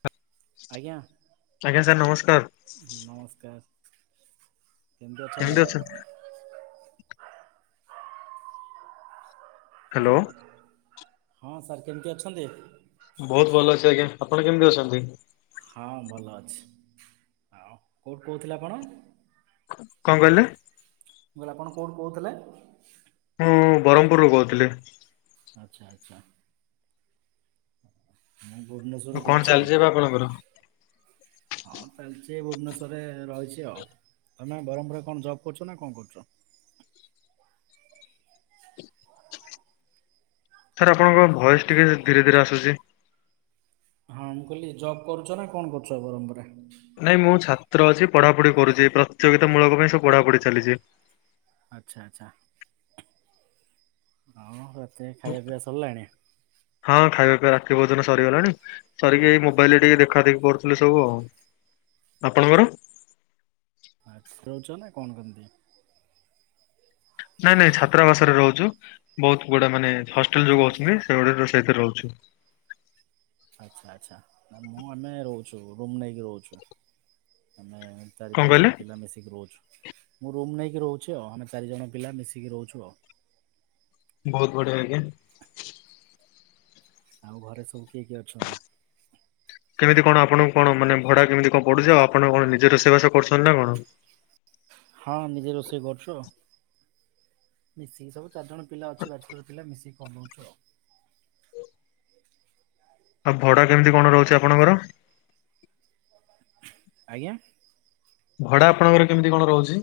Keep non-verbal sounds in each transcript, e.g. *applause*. ହ ଆଜ୍ଞା ନମସ୍କାର ନମସ୍କାର। କେମିତି ଅଛ? ହ୍ୟାଲୋ ହଁ ସାର୍ କେମିତି ଅଛନ୍ତି? ବହୁତ ଭଲ ଅଛି ଆଜ୍ଞା ଆପଣ କେମିତି ଅଛନ୍ତି? ହଁ ଭଲ ଅଛି ଆଉ କଉଠୁ କହୁଥିଲେ ଆପଣ? କଣ କହିଲେ? ମୁଁ କହିଲି ଆପଣ କୋଉଠୁ କହୁଥିଲେ। ମୁଁ ବର୍ମପୁରରୁ କହୁଥିଲି। ଆଚ୍ଛା ଆଚ୍ଛା। ମୁଁ ଭୁବନେଶ୍ୱର ରୁ କଣ କହୁଚି ଆଉ ଚାଲିଛି ଏବେ ଆପଣଙ୍କର? ହଁ ଚାଲିଛି ଭୁବନେଶ୍ୱ ରହିଛି ଆଉ ତମେ ବ୍ରହ୍ମପୁରରେ କଣ ଜବ କରୁଚ ନା କଣ କରୁଛ? ସାର୍ ଆପଣଙ୍କ ଭୟସ ଟିକେ ଧୀରେ ଧୀରେ ଆସୁଛି। ହଁ ମୁଁ କହିଲି ଜବ୍ କରୁଛ ନା କଣ କରୁଛ ବର୍ମପୁରରେ? ନାଇଁ ମୁଁ ଛାତ୍ର ଅଛି ପଢାପଢି କରୁଛି ପ୍ରତିଯୋଗିତା ମୂଳକ ପାଇଁ ସବୁ ପଢାପଢି ଚାଲିଛି। ଆଚଛା ଆଚଛା ହ ହଁ ଖାଇବା ପାଇଁ ରାତ୍ରି ଭୋଜନ ସରିଗଲାଣି ସରିକି ଏଇ ମୋବାଇଲ ରେ ଟିକେ ଦେଖା ଦେଖି କରୁଥିଲେ ସବୁ ଆଉ। ଆପଣଙ୍କର? ଆଛ ରହୁଛ ନା କଣ କରନ୍ତି? ନାଇଁ ନାଇଁ ଛାତ୍ରାବାସରେ ରହୁଛୁ ବହୁତ ଗୁଡା ମାନେ ହଷ୍ଟେଲ ଯୋଉ ଛାତ୍ରାବାସ। ଅଛନ୍ତି ସେ ଗୁଡେ ରୋଷେଇକରି ରହୁଛୁ। ଆଚ୍ଛା ଆଛା ମୁଁ ଆମେ ରହୁଛୁ ରୁମ ନେଇକି ରହୁଛୁ। ଆମେ ଚାରି କଣ ପାଞ୍ଚ କହିଲେ? ଜଣ ପିଲା ମିଶିକି ରହୁଛୁ। ମୁଁ ରୁମ୍ ନେଇକି ରହୁଛି ଆଉ ଆମେ ଚାରିଜଣ ପିଲା ମିଶିକି ରହୁଛୁ ଆଉ। ବହୁତ ବଢିଆ ଆଜ୍ଞା। ଆଉ ଘରେ ସବୁ କିଏ କିଏ ଅଛନ୍ତି? କେମିତି କଣ ଆପଣଙ୍କୁ କଣ ମାନେ ଭଡା କେମିତି କଣ ପଡୁଛି ଆଉ ଆପଣ କଣ ନିଜେ ରୋଷେଇ ବାସ କରୁଛନ୍ତି ନା କଣ? ହଁ ନିଜେ ରୋଷେଇ କରୁଛୁ ଆଉ। ମିଶିକି ସବୁ ଚାରି ଜଣ ପିଲା ଅଛୁ ବ୍ୟାଚଲର ପିଲା ମିଶିକି ବନଉଚୁ ଆଉ। ଆଉ ଭଡା କେମିତି କଣ ରହୁଛି ଆପଣଙ୍କର। ଆଜ୍ଞା। ଭଡା ଆପଣଙ୍କର କେମିତି କଣ ରହୁଛି?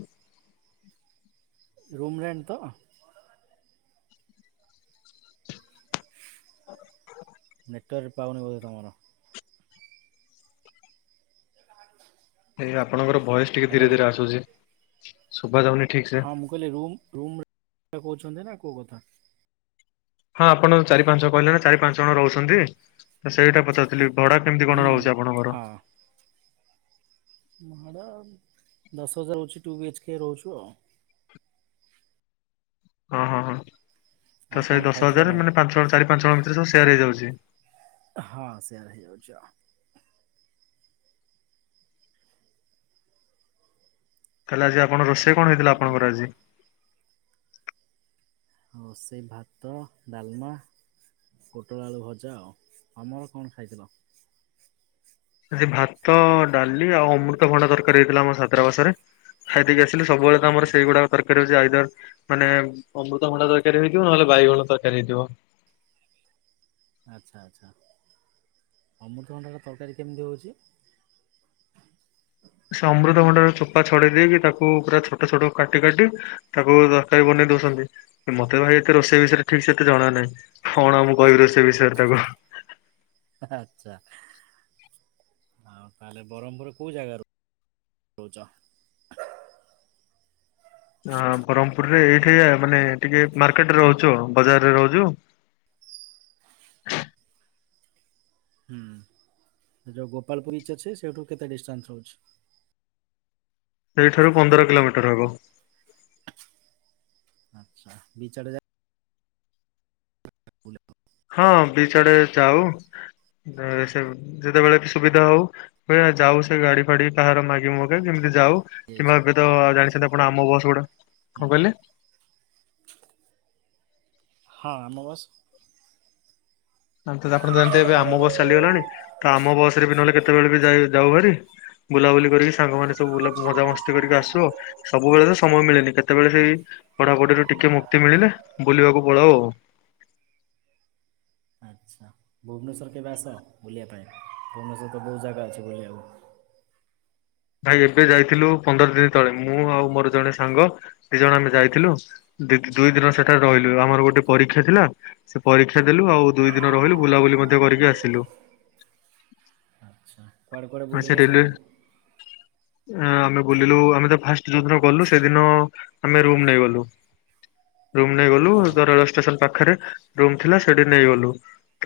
ରୁମ ରେଣ୍ଟ ତ? ନେଟୱାର୍କ ପାଉନି ବୋଧେ ତମର। ଏଇ ଆପଣଙ୍କର ଭଏସ ଟିକେ ଧୀରେ ହ୍ୟାଲୋ ଧୀରେ ଆସୁଛି ଶୁଭାଯାଉନି। ହଁ ମୁଁ କହିଲି ରୁମ୍ ରୁମ୍ ରେଣ୍ଟ କହୁଛନ୍ତି ନା କୋଉ କଥା? ହଁ ଆପଣ ଚାରି ପାଞ୍ଚ ଜଣ କହିଲେ ନା ଚାରି ପାଞ୍ଚ ଜଣ ରହୁଛନ୍ତି ସେଇଟା ପଚାରୁଥିଲି। ଭଡା କେମିତି ହୁଁ କଣ ରହୁଛି ଆପଣଙ୍କର। ହଁ ଭଡ଼ା ଦଶ ହଜାର ହଉଛି ଟୁ ବି ଏଚ୍କ ରହୁଛୁ ଆଉ। ଓଁ ହଁ ହଁ ଆଉ ତ କଣ ସେଇ ଦଶ ଖାଇଥିଲ ହଜାର କଣ? ମାନେ ପାଞ୍ଚ ଜଣ ଚାରି ପାଞ୍ଚ ଜଣ ଭିତରେ ସବୁ ସେୟାର ହେଇଯାଉଛି। ହଁ ସେୟାର ହେଇଯାଉଛି ଆଉ। ତାହେଲେ ଆଜି ଆପଣ ରୋଷେଇ କଣ ହେଇଥିଲା ଆଉ ଆପଣଙ୍କର ଆଜି? ରୋସେଇ ଭାତ, ଡାଲମା। ପୋଟଳ ଆଳୁ ଭଜା ଆଉ ଆମର କଣ ଖାଇଥିଲ? ଆଜି ଭାତ, ଡାଲି ଆଉ ଅମୃତଭଣ୍ଡା ତରକାରୀ ହେଇଥିଲା ଆମ ଛାତ୍ରବାସରେ ଖାଇ ଦେଇକି ଆସି ସବୁବେଳେ ତ ଆମର ସେଇଗୁଡା ତର ର୍କାରି ହଉଛି ଆଇଦର ମାନେ ଅମୃତଭଣ୍ଡା ତରକାରୀ ହେଇଥିବ ନହେଲେ ବାଇଗଣ ତରକାରୀ ହେଇଥିବ। ଆଚ୍ଛା ଆଚ୍ଛା ଅମୃତଭଣ୍ଡାର ତରକାରୀ କେମିତି ହଉଛି? ସେ ଅମୃତଭଣ୍ଡାର ଚୋପା ଛଡେଇ ଦେଇକି ତାକୁ ପୁରା ଛୋଟ ଛୋଟ କାଟି କାଟି ତାକୁ ତରକାରୀ ବନେଇ ଦଉଛନ୍ତି। ମତେ ଭାଇ ଏତେ ରୋଷେଇ ବିଷୟରେ ଠିକ ସେ ଏତେ ଜଣା ନାହିଁ। କଣ ଆଉମୁଁ କହିବି ରୋଷେଇ ବିଷୟରେ ତାକୁ? ହ *unintelligible* ଆଛା ଆଉ ତାହେଲେ ବ୍ରହ୍ମପୁର କୋଉ ଜାଗା ରୁ? ରହୁଚ। ହ ବରହ୍ମପୁର। ଏଇଠି ମାନେ ଟିକେ ମାର୍କେଟରେ ରହୁଛୁ ଆଉ। ବଜାରରେ ରହୁଛୁ। ହ *unintelligible* ହୁଁ ଯୋଉ ଗୋପାଳପୁର ଇଚ୍ ଅଛି। ସେଇଠୁ କେତେ ଡିଷ୍ଟାନ୍ସ ରହୁଛି? ସେଇଠାରୁ ପନ୍ଦର କିଲୋମିଟର ହବ। ଆଚ୍ଛା ବିଚ ଆଡେ ଯା ହଁ ବିଚ ଆଡେ ଯାଉ। ଏ ସେ ଯେତେବେଳେ ସୁବିଧା ହଉ ବେଳେ ବେଳେ ଯାଉ ସେ ଗାଡ଼ି ଫାଡି କାହାର ମାଗି ମୁଗା କେମିତି ଯାଉ ଯାଇଛ କିମ୍ବା ଏବେ ତ ଜାଣିଛନ୍ତି ଆପଣ ଆମ ବସ୍ ଗୁଡା। ହୁଁ କଣ କହିଲେ? *inaudible* ହଁ ଆମ ବସ ଆ ଆପଣ ଜାଣ ଏବେ ଆମ ବସ୍ ଚାଲିଗଲାଣି। ତ ଆମ ବସ ରେ ବି ନହେଲେ କେତେବେଳେ ବି ଯାଉ ଭାରି। ବୁଲାବୁଲି କରିକି ସାଙ୍ଗମାନେ ସବୁ ମଜାମସ୍ତି କରିକି ଆସୁ। ସବୁବେଳେ ତ ସମୟ ମିଳେନି କେତେବେଳେ ସେଇ ପଢାପଢିରୁ ଟିକେ ମୁକ୍ତି ମିଳିଲେ ବୁଲିବାକୁ ପଳାଉ ଆଉ। ଭୁବନେଶ୍ୱର କେବେ ଆସ ବୁଲିବା ପାଇଁ ଭୁବନେଶ୍ୱର ତ ବହୁତ ଜାଗା ଅଛି ବୁଲିବାକୁ। *inaudible* ଭାଇ ଏବେ ଯାଇଥିଲୁ ପନ୍ଦର ଦିନ ତଳେ। ମୁଁ ଆଉ ମୋର ଜଣେ ସାଙ୍ଗ ଦି ଜଣ ଆମେ ଯାଇଥିଲୁ ଦୁଇ ଦିନ ସେଠାରେ ରହିଲୁ। ଆମର ଗୋଟେ ପରୀକ୍ଷା ଥିଲା ସେ ପରୀକ୍ଷା ଦେଲୁ ଆଉ ଦୁଇ ଦିନ ରହିଲୁ ବୁଲାବୁଲି ମଧ୍ୟ କରିକି ଆସିଲୁ। ଆଚ୍ଛା କୁଆଡ଼େ କୁଆଡ଼େ ଆ ସେ ବୁଲିଲେ ରେଲୱେ ସବୁ? ଆମେ ବୁଲିଲୁ ଆମେ ତ ଫାଟ ଯୋଉଦିନ ଗଲୁ ସେଦିନ ଆମେ ରୁମ ନେଇ ଗଲୁ। ରୁମ ନେଇ ଗଲୁ ହଁ ତ ରେଳ ଷ୍ଟେସନ ପାଖରେ ରୁମ୍ ଥିଲା ସେଠି ନେଇ ଗଲୁ।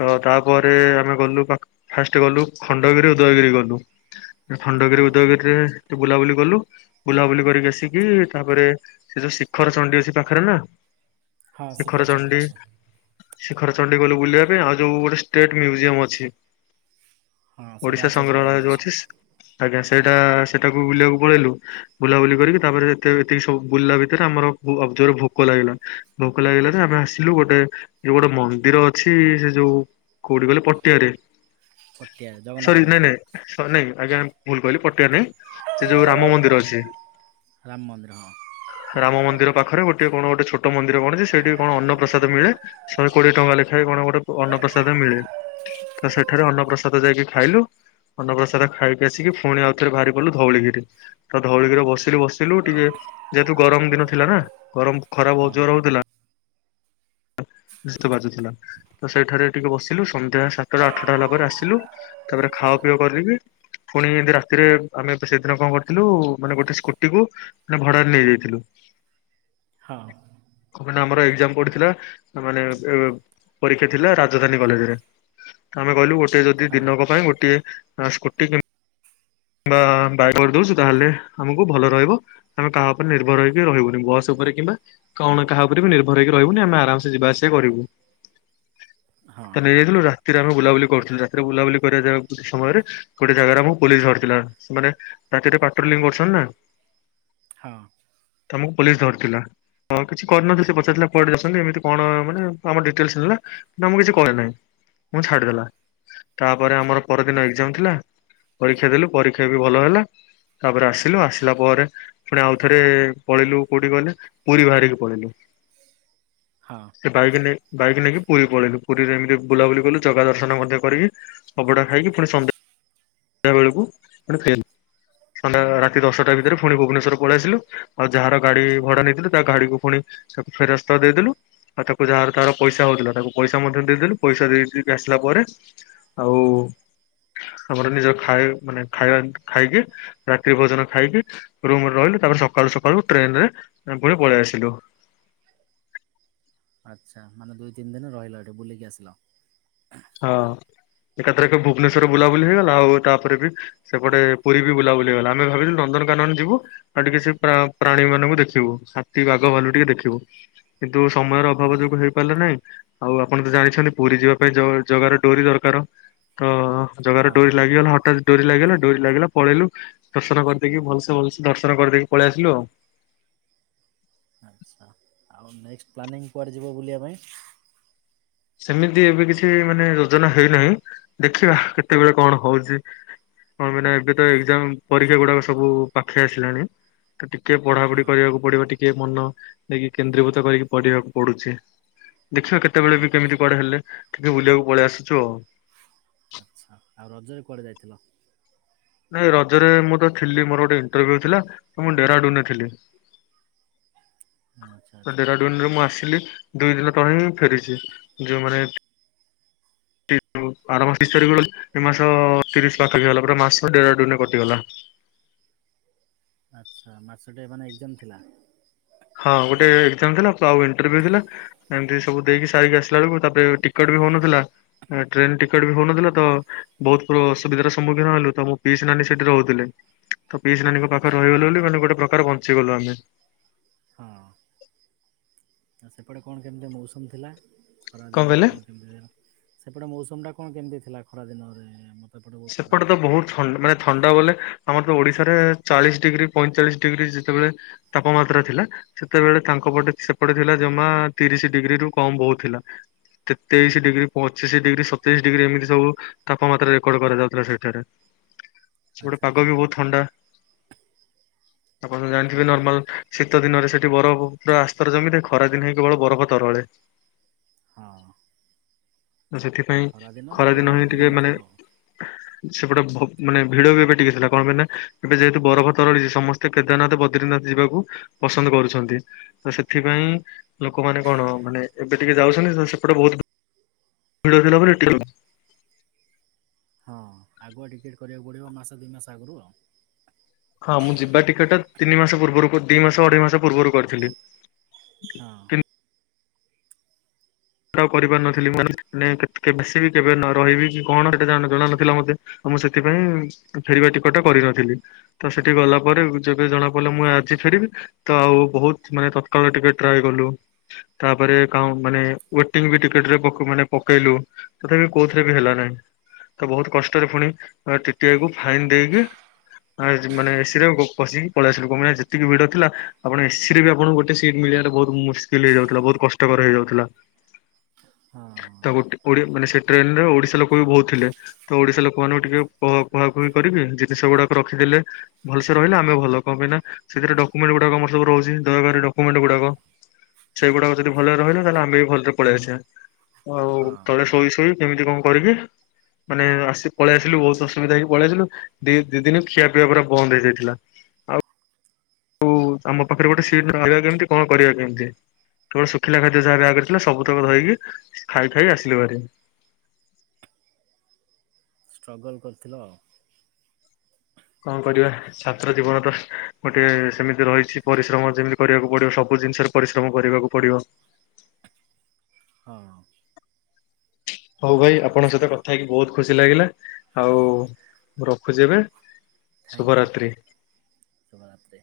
ତ ତାପରେ ଆମେ ଗଲୁ ଫାଷ୍ଟ ଗଲୁ ଖଣ୍ଡଗିରି ଉଦୟଗିରି ଗଲୁ। ଖଣ୍ଡଗିରି ହଁ ଉଦୟଗିରିରେ ବୁଲାବୁଲି କଲୁ ବୁଲାବୁଲି କରିକି ଆସିକି ତାପରେ ସେ ଯୋଉ ଶିଖର ଚଣ୍ଡୀ ଅଛି ପାଖରେ ନା? ହଁ ଶିଖର ଚଣ୍ଡୀ ଅଛି। ଶିଖର ଚଣ୍ଡୀ ଗଲୁ ବୁଲିବା ପାଇଁ ଆଉ ଯୋଉ ଗୋଟେ ଷ୍ଟେଟ ମ୍ୟୁଜିୟମ ଅଛି। ହଁ ସେଇଟା ଆଚାର୍ଯ୍ୟ ବିହାର ଅ- ଅଛି ଆଜ୍ଞା ସେଇଟା ସେଟାକୁ ବୁଲିବାକୁ ପଳେଇଲୁ ବୁଲାବୁଲି କରିକି ତାପରେ ଏତିକ ଏତିକି ବୁଲିଲା ଭିତରେ ଆମର ଅଵ ଜୋର ଭୋକ ଲାଗି ଲାଗିଲା ଭୋକ ଲାଗିଲା ଯେ ଆମେ ଆସିଲୁ ଗୋଟେ ଯଉ ଗୋଟେ ମନ୍ଦିର ଅଛି ସେ ଯୋଉ କଉଠି କହିଲେ ପଟିଆରେ। ପଟିଆ ସରି ଜଗନ୍ନାଥ ନାଇଁ ମନ୍ଦିର। ନାଇଁ ଆଜ୍ଞା ଭୁଲ କହିଲି ପଟଆ ନାାଇଁ ସେ ଯୋଉ ରାମ ମନ୍ଦିର ଅଛି। ରାମ ମନ୍ଦିର ହଁ ରାମ *unintelligible* ମନ୍ଦିର ପାଖରେ ଗୋଟ କଣ ଗୋଟେ ଛୋଟ ମନ୍ଦିର କଣଛି। ସେଠି କଣ ଅନ୍ନପ୍ରସାଦ ମିଳେ ସହେକୋଡ଼ିଏ ଟଙ୍କା ଲେଖାଏ କଣ ଗୋଟେ ଅନ୍ନ ପସାଦ ମିଳେ ତ ସେଠାରେ ଅନ୍ନପ୍ରସାଦ ଯାଇକି ଖାଇଲୁ। ଅନ୍ନପ୍ରସାଦ ଖାଇକି ଆସିକି ପୁଣି ଆଉଥରେ ବାହାରି ପଡିଲୁ ଧଉଳିିକିରି ତ ଧଉଳିିକିରିରେ ବସିଲୁ ବସିଲୁ ଟିକେ ଯେହେତୁ ଗରମ ଦିନ ଥିଲା ନା ଗରମ ଖରା ହଁ ବହୁତ୍ ଜୋରରେ ହଉଥିଲା। ଧିତ ବାଜୁଥିଲା ତ ସେଇଠାରେ ଟିକେ ବସିଲୁ ସନ୍ଧ୍ୟା ସାତଟା ଆଠଟା ହେଲା ପରେ ଆସିଲୁ ତାପରେ ଖା ପିଆ କର କିି ପୁଣି ଏମିତି ରାତିରେ ଆମେ ସେଦିନ କଣ କରିଥିଲୁ ମାନେ ଗୋଟେ ସ୍କୁଟିକୁୁ ମାନେ ଭଡାରେ ନେଇଯାଇଥିଲୁ *inaudible* ହଁ। କାହିଁକି ନା ଆମର ଏଗଜାମ୍ ପଡ଼ିଥିଲା ମାନେ ଏ ପରୀକ୍ଷା ଥିଲା ରାଜଧାନୀ କଲେଜ ରେ। ଆମେ କହିଲୁ ଗୋଟେ ଯଦି ହଁ ଦିନକ ପାଇଁ ଗୋଟେ ସ୍କୁଟି କି ବା ବାାଇ କରିଦଉଛୁ ତାହେଲେ ଆମକୁ ଭଲ ରହିବ ଆମେ କାହା ଉପରେ ନିର୍ଭର ହେଇକି ରହିବୁନି ବସ୍ ଉପେର। ରେ କିମ୍ବା କଣ କାହା ଉପରେ ବି ନିର୍ଭର ହେଇକି ରହିବୁନି ଆମେ ଆରାମସ ଯିବା ଆସିବା କରିବୁ। ହଁ ତାନେ *unintelligible* ଥିରେ ଆମେ ବୁଲାବୁ କରୁ ରାତିରେ ବୁଲାୁଲି କରିବା ଗେ ସମୟରେ ଗୋଟେ ଜାଗାରେ ଆମଁ ପୋଲିସ ଧରଥି ପିଲା ସେମାନେ ରାତିରେ ପାଟ୍ର କରୁଛନ୍ତି ନା। ହଁ। ତମକୁ ପୋଲିସ୍ ଧରିଥିଲା। ହଁ କିଛି କରିନହାନ୍ତି ସେ ପଚାରିଥିଲା କୁଆଡ଼େ ଯାଉଛନ୍ତି ଏମିତି କଣ ମାନେ ଆମର ଡିଟେଲସ ନେଲା ଆମକୁ କିଛି କରେନାହିଁ ମୁଁ ଛାଡିଦେଲା ତାପରେ ଆଚ୍ଛା ଆମର ପରଦିନ ଆଚ୍ଛା ଏକ୍ଜାମ ଥିଲା ପରୀକ୍ଷା ଦେଲୁ। ପରୀକ୍ଷା ବି ଭଲ ହେଲା। ତାପରେ ଆସିଲୁ ଆସିଲା ପରେ ପୁଣି ଆଉଥରେ ପଳେଇିଲୁ କୋଉଠି ଗଲେ ପୁରୀ ବାହାରିକି ପଳେଇଲୁ। ହଁ *unintelligible* ସେ ବାଇକ ନେଇ ବାଇକ ନେଇ-ନେଇକି। ପୁରୀ ପଳେଇଲୁ ପୁରୀରେ ଏମିତି ବୁଲାବୁଲି କଲୁ ଜଗା ଦର୍ଶନ ମଧ୍ୟ କରିକି ଅବଢ଼ା ଖାଇକି ପୁଣି ସନ୍ଧ୍ୟା। ସନ୍ଧ୍ଯା ବେଳକୁେ ପୁଣି ଫେରିଲୁ। ସନ୍ଧ୍ୟା ରାତି ଦଶଟା ଭିତରେ ପୁଣି ଭୁବନେଶ୍ୱଵର ପଳେଇ ଆସିଲୁ ଆଉ ଯାହାର ଗାଡି ଭଡ଼ା ନେଇଥିଲୁ ତା ଗାଡ଼ିକୁ ପୁଣି ତାକୁ ଫେରସ୍ତ ଦେଇଦଲୁ ଆଉ ତାକୁ ଯାହାର ତାର ପଇସା ହଉଥିଲା ତାକୁ ପଇସା ମଧ୍ୟ ଦେଇଦେଲୁ ପଇସା ଦେଇଦେଇକି ଆସିକି ଲା ପରେ ଆଉ ଆମର ନିଜ ଖାଏ ମାନେ। ଖାଇବା ଖାଇକି ରାତ୍ରି ଭୋଜନ ଖାଇକି ରୁମରେ ରହିଲି ତାପରେ ସକାଳୁ ସକାଳୁ ଟ୍ରେନ ରେ ପୁଣି ପଳେ ଆସିଲୁ। ଆଚ୍ଛା ମାନେ ଦୁଇ ତିନି ଦିନ ରହିଲ ଏଠି ବୁଲିକି ଆସିଲ। ହଁ। ଏକାଥରକେ ଭୁବନେଶ୍ୱର ବୁଲାବୁଲି ହେଇଗଲା, ଆଉ ତାପରେ ବି ସେପଟେ ପୁରୀ ବି ବୁଲାବୁଲି ହେଇଗଲା। ଆମେ ଭାବିଲୁ ନ ନନ୍ଦନ କାନନ ଯିବୁ, ଆଉ ଟିକେ ସେ ପ୍ରା-ପ୍ରାଣୀ ମାନଙ୍କୁ ଦେଖିବୁ। ହାତୀ, ବାଘ, ଭାଲୁ ଟିକେ ଦେଖିବୁ। କିନ୍ତୁ ସମୟର ହଁ ଅଭାବ ଯୋଗୁଁ ହେଇପାରିଲା ନାହିଁ। ଆଉ ଆପଣ ତ ଜାଣିଛନ୍ତି ପୁରୀ ଯିବା ପାଇଁ ଜୟ ତୁ ଜଗାର ଡୋରି ଦରକାର। ତ ଜଗାର ହଁ ଡୋରି ଲାଗିଗଲା, ହଠାତ୍ ଡୋରି ଲାଗିଗଲା, ଡୋରି ଲାଗିଲା ପଳେଇଲୁ। ଦର୍ଶନ କରିଦେଇକି ଭଲସେ ଭଲସେ ଦର୍ଶନ କରିଦେଇକି ପଳେଇ ଆସିଲୁ ଆଉ। ଆଚ୍ଛା। ଆଉ ନେକ୍ସଟ୍ ପ୍ଲାନିଂ କୁଆଡ଼େ ଯିବ ବୁଲିବା ପାଇଁ? ସେମିତି ଏବେ କିଛି ମାନେ ଯୋଜନା ହେଇନାହିଁ। ଦେଖିବା କେତେବେଳେ କଣ ହଉଛି? ହଁ, ମାନେ ଏବେ ତ ଏକ୍ଜାମ ପରୀକ୍ଷା ଗୁଡାକ ସବୁ ପାଖେଇ ଆସିଲାଣି। ତ ଟିକେ ହଁ ପଢାପଢି କରିବାକୁ ପଡିବ, ଟିକେ ମନ ନେଇକି କେନ୍ଦ୍ରୀଭୂତ କରିକି ପଢିବାକୁ ପଡୁଛି। ଦେଖିବା କେତେବେଳେ ଆଚ୍ଛା ବି କେମିତି କୁଆଡେ ହେଲେ, ଟିକେ ବୁଲିବାକୁ ପଳେଇ ଆସିଛୁ ଆଉ। ଆଚ୍ଛା ଆଉ ରଜରେ କୁଆଡ଼େ ଯାଇଥିଲ? ନାଇଁ ରଜରେ ମୁଁ ତ ଥିଲି, ମୋର ଗୋଟେ ଇଣ୍ଟରଭ୍ୟୁ ଥିଲା, ମୁଁ ଡେରାଡୁନରେ ଥିଲି। ଆଚ୍ଛା ଆଚ୍ଛା ଡେରାଡୁନରେ ମୁଁ ଆସିଲି, ଦୁଇ ଦିନ ତଳେ ହିଁ ଫେରିଛି। ଯୋଉମାନେ *unintelligible* ଆର ମାସ ଏକ ତାରିଖ ବେଳକୁ, ଏ ମାସ ତିରିଶ ପଖାପାଖି ହେଇଗଲା, ପୁରା ମାସ ଡେରାଡୁନରେ କଟିଗଲା। ଆଚ୍ଛା। ମାସଟେ ମାନେ ଏକ୍ଜାମ ଥିଲା? ହଁ ଗୋଟେ ଏକ୍ଜାମ ଥିଲା, ଆଉ ଇଣ୍ଟରଭ୍ୟୁ ଥିଲା। ଏମତି ସବୁ ଦେଇକି ସାରିକି ଆସିଲା ବେଳକୁ, ତାପରେ ଟିକଟ ବି ହଉନଥିଲା, ଟ୍ରେନ ଟିକେଟ ବି ହଉନଥିଲା, ତ ବହୁତ ଅସୁବିଧାର ସମ୍ମୁଖୀନ ହେଲୁ। ତ ମୋ ପିଇସି ନାନୀ ହେଲେ ସେଠି ରହୁଥିଲେ। ତ ପିଇସିନାନୀଙ୍କ ପାଖରେ ଆଚ୍ଛା ରହିଗଲୁ ବୋଲି, ମାନେ ଗୋଟେ ପ୍ରକାର ବଞ୍ଚିଗଲୁ ଆମେ। ହଁ ଆଉ ସେପଟେ କଣ କେମତି ମୌସମ ଥିଲା? ଖରାଦିନରେ କଣ କେମତି ଥିଲା? ସେପଟେ ମୌସମଟା କଣ କେମତି ଥିଲା ଖରା ଦିନରେ? ଏପଟେ ବହୁତ ଖରା ସେପଟେ ତ ହେଉଥିଲା। ବହୁତ ଥଣ୍ଡ ମାନେ ଥଣ୍ଡା ବୋଲେ ଆମର ତ ଓଡିଶାରେ ଚାଳିଶ ଡିଗ୍ରୀ, ପଇଁଚାଳିଶ ଡିଗ୍ରୀ ଯେତେବେଳେ ତାପମାତ୍ରା ଥିଲା, ସେତେବେଳେ ତାଙ୍କ ତାଙ୍କ ପଟେ ସେପଟେ ଥିଲା ଜମା, ତିରିଶି ଡିଗ୍ରୀରୁ କମ ବହୁତ ଥିଲା। ତେ-ତେଇଶି ଡିଗ୍ରୀ, ପଚିଶି ଡିଗ୍ରୀ, ସତେଇଶି ଡିଗ୍ରୀ, ଏମିତି ସବୁ ତାପମାତ୍ରାରେ କକଡ କରାଯାଉଥିଲା ସେଇଠାରେ। ସେପଟେ ଆଚ୍ଛା ପାଗ ଆଚ୍ଛା ବି ବହୁତ ଥଣ୍ଡା। ଆପଣ ତ ଜାଣିଥିବେ ହଁ ନର୍ମାଲ, ଶୀତଦିନରେ ସେଠି ବରଫ ପୁରା ଆସ୍ତର ଜମିଥାଏ, ଖରାଦିନେ ହିଁ କେବଳ ବରଫ ତରଳ ଳେ। ହଁ। ତ ସେଥିପାଇଁ, ବି ଜଣା ଖରାଦିନ ବି ହିଁ ଟିକେ ପଡ଼ୁନଥିବ ମାନେ ଆଉ। ସେପଟେ ଭ ମାନେ ଭିଡ ବି ଏବେ ଟିକେ ଥିଲା। କଣ ପାଇଁ ନା? ଏବେ ଯେହେତୁ ବରଫ ତରଳିଛି ସମସ୍ତେ କେଦାରନାଥ, ବଦ୍ରି ଦିନରାତି ଯିବାକୁ ପସନ୍ଦ କରୁଛନ୍ତି। ତ ସେଥିପାଇଁ, ଲୋକମାନେ କଣ ମାନେ ଏବେ ଟିକେ ଯାଉ ଯାଉଛନ୍ତି, ତ ସେପଟେ ବହୁତ ଭିଡ଼ ନକରି ଏଠିକି ହଁ ଆଗୁଆ ଟିକେଟ୍ କରିବାକୁ ପଡ଼ିବ, ମାସେ ଦୁଇ ମାସ ଆଗୁରୁ ଆଉ। ହଁ ମୁଁ ଯିବା ଟିକେଟଟା ତିନି ମାସ ପୂର୍ବରୁ, ଦି ମାସ ଅଢ଼େଇ ମାସ ପୂର୍ବରୁ କରିଥିଲି। ହଁ। କାହାକୁ କରିପାରିନଥିଲି ମୁଁ କାଇଁନା ସେତେବେଳେ *unintelligible* ସେଇ କେବେ ନ ରହିବି କି କଣ ସେଟା ଜଣା ନଥିଲା ମତେ। ମୁଁ ସେଥିପାଇଁ, ଫେରିବା ଟିକଟଟା କରିନଥିଲି। ତ ସେଠିକି ଗଲାପରେ, ଯେବେ ଜଣା ପଡ଼ିଲା ମୁଁ ଆଚ୍ଛା ଆଜି ଆଚ୍ଛା। ଫେର ରିବି, ତ ଆଉ ବହୁତ ମାନେ ତତ୍କାଳ ଟିକେଟ୍ ଟ୍ରାଏ କଲୁ, ତାପରେ କାଉଁ ମାନେ ୱେଟିଂ ବି ଟିକେଟରେ ପକେ ମାନେ ପକେଇଲୁ, ତଥାପି କୋଉଥିରେ ବି ହେଲା ନାହିଁ। ତ ବହୁତ କଷ୍ଟରେ ଫୁଣି, ଟି ଟି ଆଇ କୁୁ ଫାଇନ ଦେଇକି ଆଜି ମାନେ ଏସିରେ ପ-ପଶିକି ପଳେଇ ଆସିଲୁ। କଣ ପାଇଁ ନା, ଯେତିକି ଭିଡ ଥିଲା, ଆପଣ ଏସିରେ ବି ଆପଣଙ୍କୁ ଗୋଟେ ସିଟ୍ ମିଳି ଳିବାଟା ବହୁତ ମୁସ୍କିଲ ହେଇଯାଉଥିଲା, ବହୁତ କଷ୍ଟକର ହେଇଯାଉଥିଲା। ହଁ ତାକୁ ଟିକ ଓଡ଼ିଆ ମାନେ ସେ ଟ୍ରେନରେ ଓଡିଶା ଲୋକ ବି ବହୁତ ଥିଲେ। ତ ଓଡିଶା ଲୋକମାନଙ୍କୁ ଟିକେ କ କୁହା କୁହି କରିକି, ଜିନିଷ ଗୁଡାକ ରଖିଦେଲେ, ଭଲସେ ରହିଲେ ଆମେ ଭଲ। କଣ ପାଇଁ ନା, ସେଥିରେ ଡକ୍ୟୁମେଣ୍ଟ ଗୁଡାକ ଆମର ସବୁ ରହୁ ହୁଚି ଦରକାରୀ ଡକ୍ୟୁମେଣ୍ଟ ଗୁଡ଼ାକ। ସେଇ ଗୁଡ଼ାକ ଯଦି ଭଲରେ ରହିଲା, ତାହେଲେ ଆମେ ବି ଭଲରେ ପଳେଇ ଆସିଆ। ଆଉ ହଁ ହଁ ତଳେ ଶୋଇ ଶୋଇ କେମିତି କଣ କରିବି ମାନେ ଆସି ପଳେଇ ଆସିଲୁ ବହୁତ ଅସୁବିଧା ହେଇକି ପଳେଇ ଆସିଲୁ ଦି ଦି ଦିନ ଖିଆ ପିଇବା ପୁରା ବନ୍ଦ ହେଇଯାଇଥିଲା। ଆଉ ଆମ ପାଖରେ ଗୋଟେ ସିଟ ରହିବା କେମିତି କଣ କରିବା କେମତି କେବଳ ଶୁଖିଲା ଖାଦ୍ୟ ଯାହା ବ୍ୟାଗ ରେ ସବୁତକ ହଁ ଧରକି ଖାଇ ଖାଇ ଆସିଲୁ ହେରି। ଷ୍ଟ୍ରଗଲ୍ କରିଥିଲ ଆଉ। କଣ କରିବା ଛାତ୍ର ଜୀବନ ତ ଗୋଟେ ସେମିତି ରହିଛି ପରିଶ୍ରମ ଯେମିତି କରିବାକୁ ପଡିବ ସବୁ ଜିନିଷରେ ପରିଶ୍ରମ କରିବାକୁ ପଡିବ। ହଁ ହଉ ଭାଇ ଆଚ୍ଛା ଆପଣଙ୍କହିତ କଥା ହେଇତୁ ବହୁତ ଖୁସି ତିଲା ଲାଗିଲା ଆଉ ରଖୁଛି ଏବେ। ଥ୍ୟାଙ୍କ ୟୁ ଶୁଭରାତ୍ରି। ଶୁଭ ରାତ୍ରି।